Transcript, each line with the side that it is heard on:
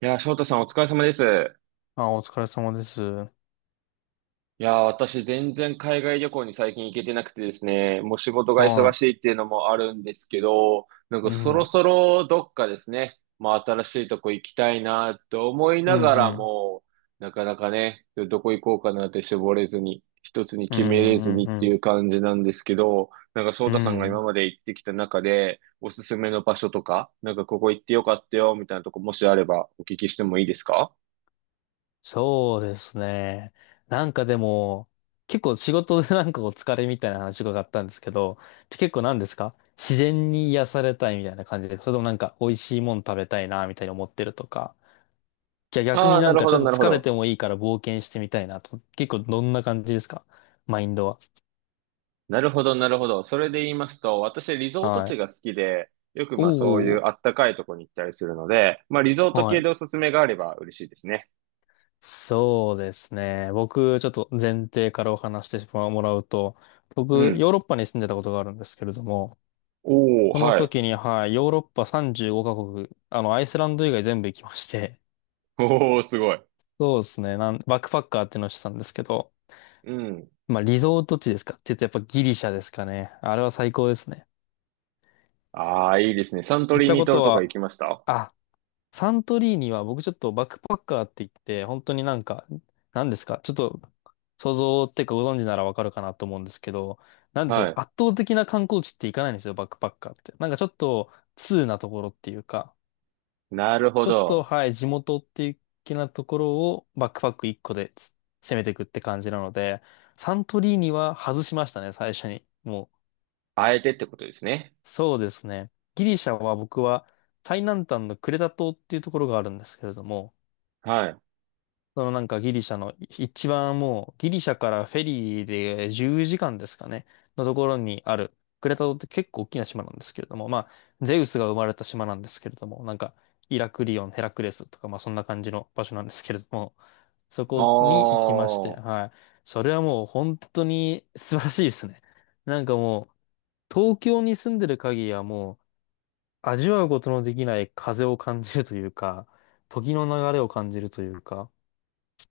right: いやー、翔太さんお疲れ様です。
left: あ、お疲れ様です。
right: いやー、私全然海外旅行に最近行けてなくてですね、もう仕事が
left: は
right: 忙
left: い。
right: しいっていうのもあるんですけど、なん
left: う
right: かそろ
left: ん。
right: そろどっかですね、まあ新しいとこ行きたいなと思い
left: う
right: な
left: ん
right: が
left: う
right: ら
left: ん。
right: も、なかなかね、どこ行こうかなって絞れずに、一つに
left: う
right: 決めれず
left: んう
right: に
left: ん
right: っ
left: う
right: てい
left: ん。
right: う感じなんですけど、なんか翔
left: う
right: 太さんが今
left: ん。
right: まで行ってきた中で、おすすめの場所とか、なんかここ行ってよかったよみたいなとこもしあればお聞きしてもいいですか？
left: そうですね。なんかでも、結構仕事でなんかお疲れみたいな話伺ったんですけど、結構何ですか、自然に癒されたいみたいな感じで、それともなんか美味しいもの食べたいなみたいに思ってるとか、じゃあ逆
right: あ
left: に
right: あー、
left: な
right: な
left: ん
right: る
left: か
right: ほ
left: ちょ
right: ど、
left: っと
right: なるほ
left: 疲れ
right: ど。
left: てもいいから冒険してみたいなと、結構どんな感じですか？マインドは。
right: なるほど、なるほど。それで言いますと、私、リゾート
left: は
right: 地
left: い。
right: が好きで、よく
left: お
right: まあそういう
left: ー、
right: あったかいとこに行ったりするので、まあリゾート
left: は
right: 系
left: い。
right: でおすすめがあれば嬉しいですね。
left: そうですね。僕、ちょっと前提からお話してもらうと、
right: う
left: 僕、
right: ん。
left: ヨーロッパに住んでたことがあるんですけれども、
right: お
left: そ
right: ー、
left: の
right: はい。
left: 時に、はい、ヨーロッパ35カ国、アイスランド以外全部行きまして、
right: おー、すごい。
left: そうですね、バックパッカーっていうのをしてたんですけど、
right: うん。
left: まあ、リゾート地ですかって言うとやっぱギリシャですかね。あれは最高ですね。
right: ああ、いいですね。サント
left: 行っ
right: リー
left: た
right: ニ
left: こ
right: トロ
left: と
right: とか行
left: は、
right: きました？
left: あ、サントリーニは僕ちょっとバックパッカーって言って、本当になんか、何ですか、ちょっと想像っていうか、ご存知ならわかるかなと思うんですけど、なんです
right: は
left: か、
right: い。
left: 圧倒的な観光地って行かないんですよ、バックパッカーって。なんかちょっと通なところっていうか、
right: なるほ
left: ちょっと
right: ど。
left: はい、地元っていう気なところをバックパック1個で攻めていくって感じなので、サントリーニは外しましたね、最初に。も
right: あえてってことですね。
left: う、そうですね。ギリシャは僕は最南端のクレタ島っていうところがあるんですけれども、
right: はい。あ
left: そのなんかギリシャの一番、もうギリシャからフェリーで10時間ですかね、のところにあるクレタ島って結構大きな島なんですけれども、まあゼウスが生まれた島なんですけれども、なんかイラクリオン、ヘラクレスとかまあそんな感じの場所なんですけれども、そ
right: あ、
left: こに行きまして、はい。それはもう本当に素晴らしいですね。なんかもう東京に住んでる限りはもう味わうことのできない風を感じるというか、時の流れを感じるというか、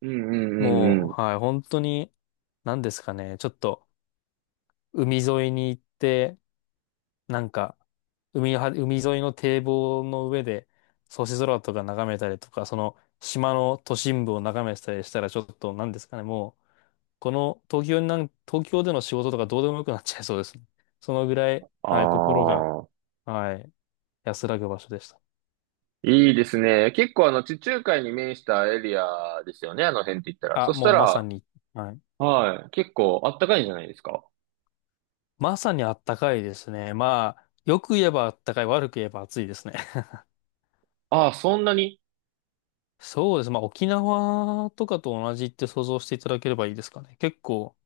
right: うんうんうんう
left: も
right: ん。
left: う、はい、本当に、何ですかね、ちょっと、海沿いに行って、なんか、海沿いの堤防の上で、星空とか眺めたりとか、その、島の都心部を眺めてたりしたら、ちょっと、何ですかね、もう、この、東京になん、東京での仕事とかどうでもよくなっちゃいそうですね。そのぐらい、
right: あ
left: はい、心が、
right: あ、
left: はい、安らぐ場所でした。
right: いいですね。結構あの地中海に面したエリアですよね。あの辺って言ったら。そ
left: あ、
right: し
left: も
right: た
left: うまさ
right: ら、
left: に、はい。
right: はい。結構あったかいんじゃないですか？
left: まさにあったかいですね。まあ、よく言えばあったかい、悪く言えば暑いですね。
right: ああ、そんなに。
left: そうですね。まあ、沖縄とかと同じって想像していただければいいですかね。結構、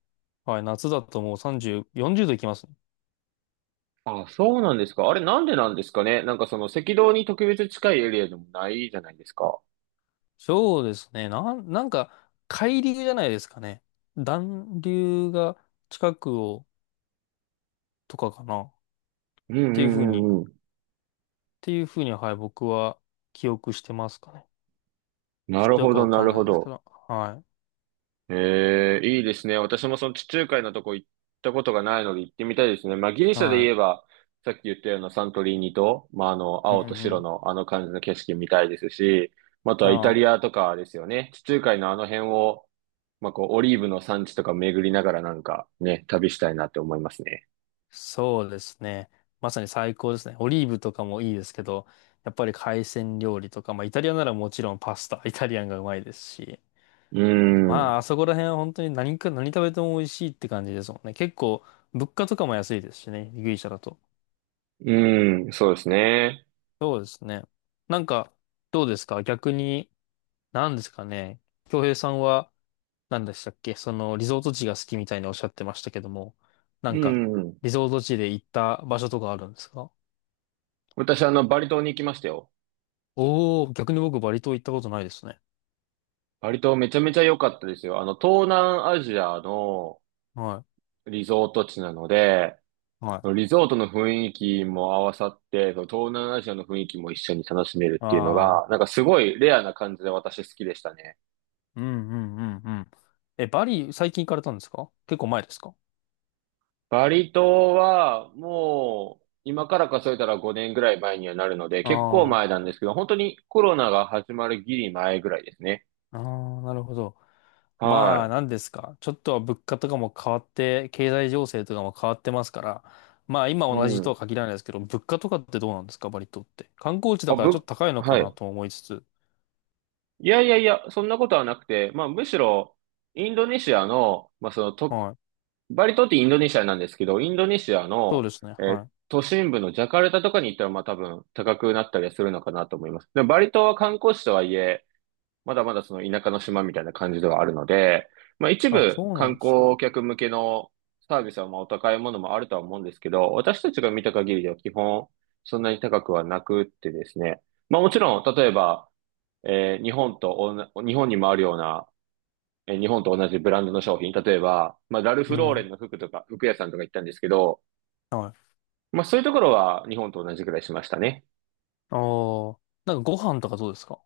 left: はい、夏だともう30、40度いきますね。
right: ああ、そうなんですか？あれなんでなんですかね。なんかその赤道に特別近いエリアでもないじゃないですか。
left: そうですね。なんか、海流じゃないですかね。暖流が近くを、とかかな。っ
right: うんう
left: ていうふう
right: ん
left: に、っ
right: うんうん。
left: ていうふうに、はい、僕は記憶してますかね。ち
right: な
left: ょっ
right: る
left: とよ
right: ほ
left: く
right: ど、
left: わ
right: な
left: かん
right: る
left: な
right: ほ
left: いですけ
right: ど。
left: ど。は
right: ええ、いいですね。私もその地中海のとこ行ったことがないので行ってみたいですね。まあ、ギリ
left: い。
right: シャで
left: は
right: 言えば、さっき言ったようなサントリーニと、まあ、あの、
left: い。うん
right: 青と
left: う
right: 白
left: ん。
right: のあの感じの景色見たいですし、まあとはイタ
left: あ
right: リ
left: あ、
right: アとかですよね。地中海のあの辺を、まあ、こう、オリーブの産地とか巡りながらなんかね、旅したいなって思いますね。
left: そうですね。まさに最高ですね。オリーブとかもいいですけど、やっぱり海鮮料理とか、まあイタリアならもちろんパスタ、イタリアンがうまいですし、
right: うん。
left: まああそこら辺は本当に何か何食べても美味しいって感じですもんね。結構物価とかも安いですしね、ギリシャだと。
right: うん、そうですね。
left: そうですね。なんか、どうですか逆に、何ですかね。京平さんは何でしたっけ、そのリゾート地が好きみたいにおっしゃってましたけども、な
right: う
left: んか
right: ん。
left: リゾート地で行った場所とかあるんですか？
right: 私、あの、バリ島に行きましたよ。
left: おー、逆に僕バリ島行ったことないですね。
right: バリ島めちゃめちゃ良かったですよ。あの、東南アジアの
left: は
right: リゾート地なので、
left: い。はい。
right: リゾートの雰囲気も合わさって、その東南アジアの雰囲気も一緒に楽しめるっていうの
left: ああ、
right: が、なんかすごいレアな感じで私好きでしたね。
left: うんうんうんうん。え、バリ最近行かれたんですか？結構前ですか？
right: バリ島はもう今から数えたら5年ぐらい前にはなるので、結構
left: あ
right: 前なんですけど、本当にコロナが始まるギリ前ぐらいですね。
left: あ、ああ、なるほど。まあ、
right: は
left: なんですか。ちょっとは物価とかも変わって、経済情勢とかも変わってますから、まあ今
right: い。う
left: 同じと
right: ん。
left: は限らないですけど、物価とかってどうなんですか、バリ島って。観光地だ
right: あ、
left: からちょっ
right: ぶ、
left: と高いのか
right: は
left: な
right: い。
left: と思いつつ。
right: いやいやいや、そんなことはなくて、まあむしろ、インドネシアの、まあそのと、
left: はい。
right: バリ島ってインドネシアなんですけど、インドネシア
left: そうで
right: の、
left: すね。はい。
right: 都心部のジャカルタとかに行ったら、まあ多分高くなったりはするのかなと思います。でもバリ島は観光地とはいえ、まだまだその田舎の島みたいな感じではあるので、まあ一
left: あ、
right: 部
left: そうな
right: 観
left: んですね。
right: 光客向けのサービスはまあお高いものもあるとは思うんですけど、私たちが見た限りでは基本そんなに高くはなくってですね。まあもちろん、例えば、えー日本とおんな、日本にもあるような日本と同じブランドの商品、例えば、まあ、ラル
left: う
right: フローレン
left: ん。
right: の服とか、服屋さんとか行ったんですけど、
left: はい。
right: まあ、そういうところは日本と同じくらいしましたね。
left: ああ、なんかご飯とかどうですか？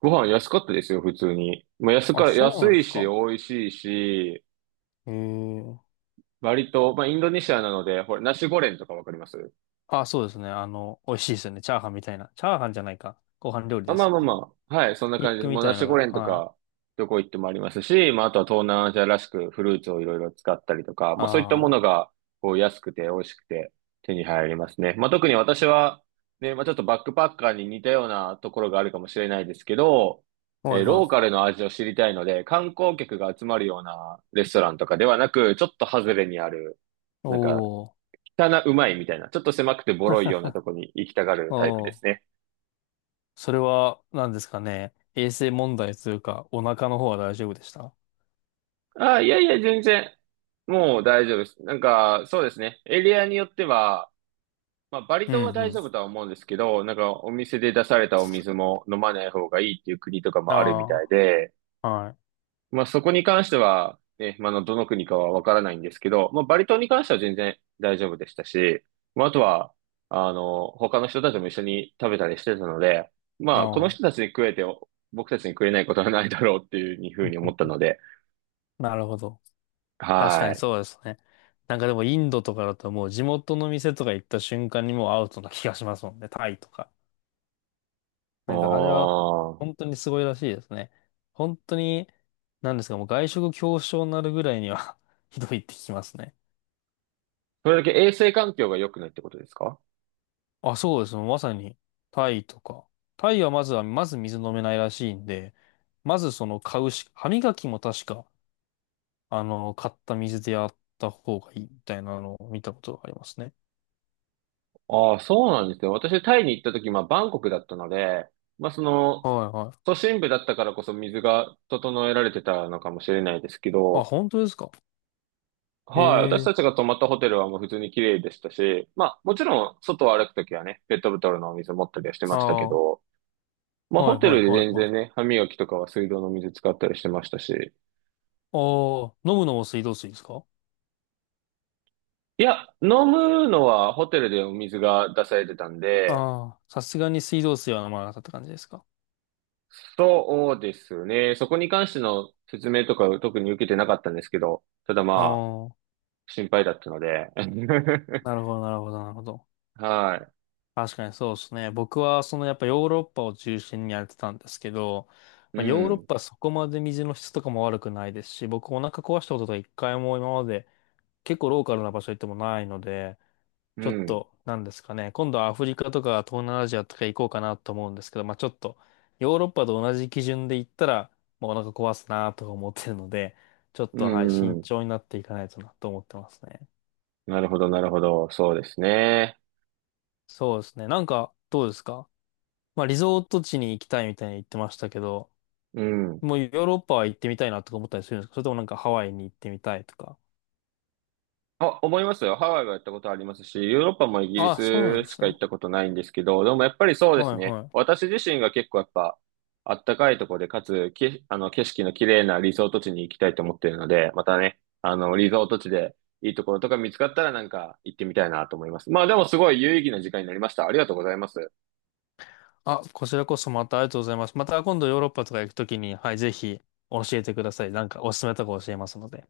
right: ご飯安かったですよ、普通に。まあ、
left: あ、そうな
right: 安
left: んで
right: い
left: す
right: し、美
left: か。
right: 味しいし、
left: えー、
right: 割と、まあ、インドネシアなので、ほら、ナシゴレンとかわかります？
left: あ、そうですね。あの、美味しいですよね。チャーハンみたいな。チャーハンじゃないか。ご飯料理
right: あ、
left: で
right: ま
left: す
right: あ
left: よ
right: まあ
left: ね。
right: まあ。はい、そん
left: ひ
right: な
left: き
right: 感じで
left: 肉
right: す。
left: み
right: もう
left: た
right: ナ
left: い
right: シ
left: の
right: ゴ
left: が。
right: レンと
left: は
right: か、
left: い。
right: どこ行ってもありますし、まああとは東南アジアらしくフルーツをいろいろ使ったりとか、まあそういったも
left: あ
right: のが、こう安くて美味しくて手に入りますね。まあ特に私は、ね、まあちょっとバックパッカーに似たようなところがあるかもしれないですけど、
left: あ。はいは
right: ローカ
left: い。
right: ルの味を知りたいので、観光客が集まるようなレストランとかではなく、ちょっと外れにある、なんか、
left: おー。
right: 汚うまいみたいな、ちょっと狭くてボロいようなとこに行きたがるタイプ
left: お
right: です
left: ー。
right: ね。
left: それは、何ですかね。衛生問題というか、お腹の方は大丈夫でした？
right: あ、いやいや、全然。もう大丈夫です。なんか、そうですね。エリアによっては、まあ、バリ
left: うん
right: 島は
left: う
right: 大丈夫
left: ん。
right: とは思うんですけど、なんか、お店で出されたお水も飲まない方がいいっていう国とかもあるみた
left: あ
right: いで、
left: あ。はい。
right: まあ、そこに関しては、ね、まあ、あのどの国かはわからないんですけど、まあ、バリ島に関しては全然大丈夫でしたし、まあ、あとは、あの、他の人たちも一緒に食べたりしてたので、
left: あ
right: まあ、この
left: ー、
right: 人たちに食えて、僕たちに食えないことはないだろうっていうふうに思ったので、
left: なるほど。確か
right: は
left: に
right: い。
left: そうですね。なんかでもインドとかだともう地元の店とか行った瞬間にもうアウトな気がしますもんね。タイとか。
right: お
left: なんかあれは本
right: あ。
left: 当にすごいらしいですね。本当に、なんですか、もう外食恐怖症になるぐらいには ひどいって聞きますね。
right: それだけ衛生環境が良くないってことですか？
left: あ、そうですね、まさにタイとか。タイはまず水飲めないらしいんで、まずその買うし、歯磨きも確か、あの、買った水でやった方がいいみたいなのを見たことがありますね。
right: ああ、そうなんですよ。私、タイに行った時、まあ、バンコクだったので、まあ、その、
left: はいはい。
right: 都心部だったからこそ水が整えられてたのかもしれないですけ
left: あ、
right: ど、
left: 本当ですか？へ
right: はい、私
left: え。
right: たちが泊まったホテルはもう普通に綺麗でしたし、まあ、もちろん、外を歩くときはね、ペットボトルのお水持ったりはして
left: あ
right: ましたけ
left: あ、は
right: ど、ま
left: い
right: あ、
left: は
right: ホ
left: い
right: テ
left: はい
right: ルで
left: は
right: 全
left: い。
right: 然ね、歯磨きとかは水道の水使ったりしてましたし、
left: ああ、飲むのも水道水ですか？
right: いや、飲むのはホテルでお水が出されてたんで、
left: ああ、さすがに水道水は飲まなかったって感じですか。
right: そうですね。そこに関しての説明とかを特に受けてなかったんですけど、ただ
left: あ
right: まあ、
left: あ、
right: 心配だったので。
left: なるほど、なるほど、なるほど。
right: は
left: 確かにそうですね。僕は、そのやっぱヨーロッパを中心にやってたんですけど、
right: い。う
left: まあ、ヨーロッ
right: ん。
left: パはそこまで水の質とかも悪くないですし、僕お腹壊したことが一回も今まで結構ローカルな場所行ってもないので、
right: う
left: ちょっ
right: ん。
left: と、なんですかね。今度はアフリカとか東南アジアとか行こうかなと思うんですけど、まあちょっと、ヨーロッパと同じ基準で行ったら、もうお腹壊すなとか思ってるので、ちょっ
right: う
left: と、はい、
right: ん。
left: 慎
right: うん
left: 重になっていかないとなと思ってますね。
right: なるほど、なるほど。そうですね。
left: そうですね。なんか、どうですか？まあリゾート地に行きたいみたいに言ってましたけど、
right: うん。
left: もうヨーロッパは行ってみたいなとか思ったりするんですか？それともなんかハワイに行ってみたいとか。
right: あ、思いますよ。ハワイは行ったことありますし、ヨーロッパもイギリ
left: ああ、そうなん
right: ス
left: で
right: し
left: す
right: か行っ
left: ね。
right: たことないんですけど、でもやっぱりそうで
left: は
right: す
left: い
right: ね。
left: はい。
right: 私自身が結構やっぱ、あったかいところで、かつ、あの、景色の綺麗なリゾート地に行きたいと思っているので、またね、あの、リゾート地でいいところとか見つかったらなんか行ってみたいなと思います。まあでもすごい有意義な時間になりました。ありがとうございます。
left: あ、こちらこそまたありがとうございます。また今度ヨーロッパとか行くときに、はい、ぜひ教えてください。なんかおすすめとか教えますので。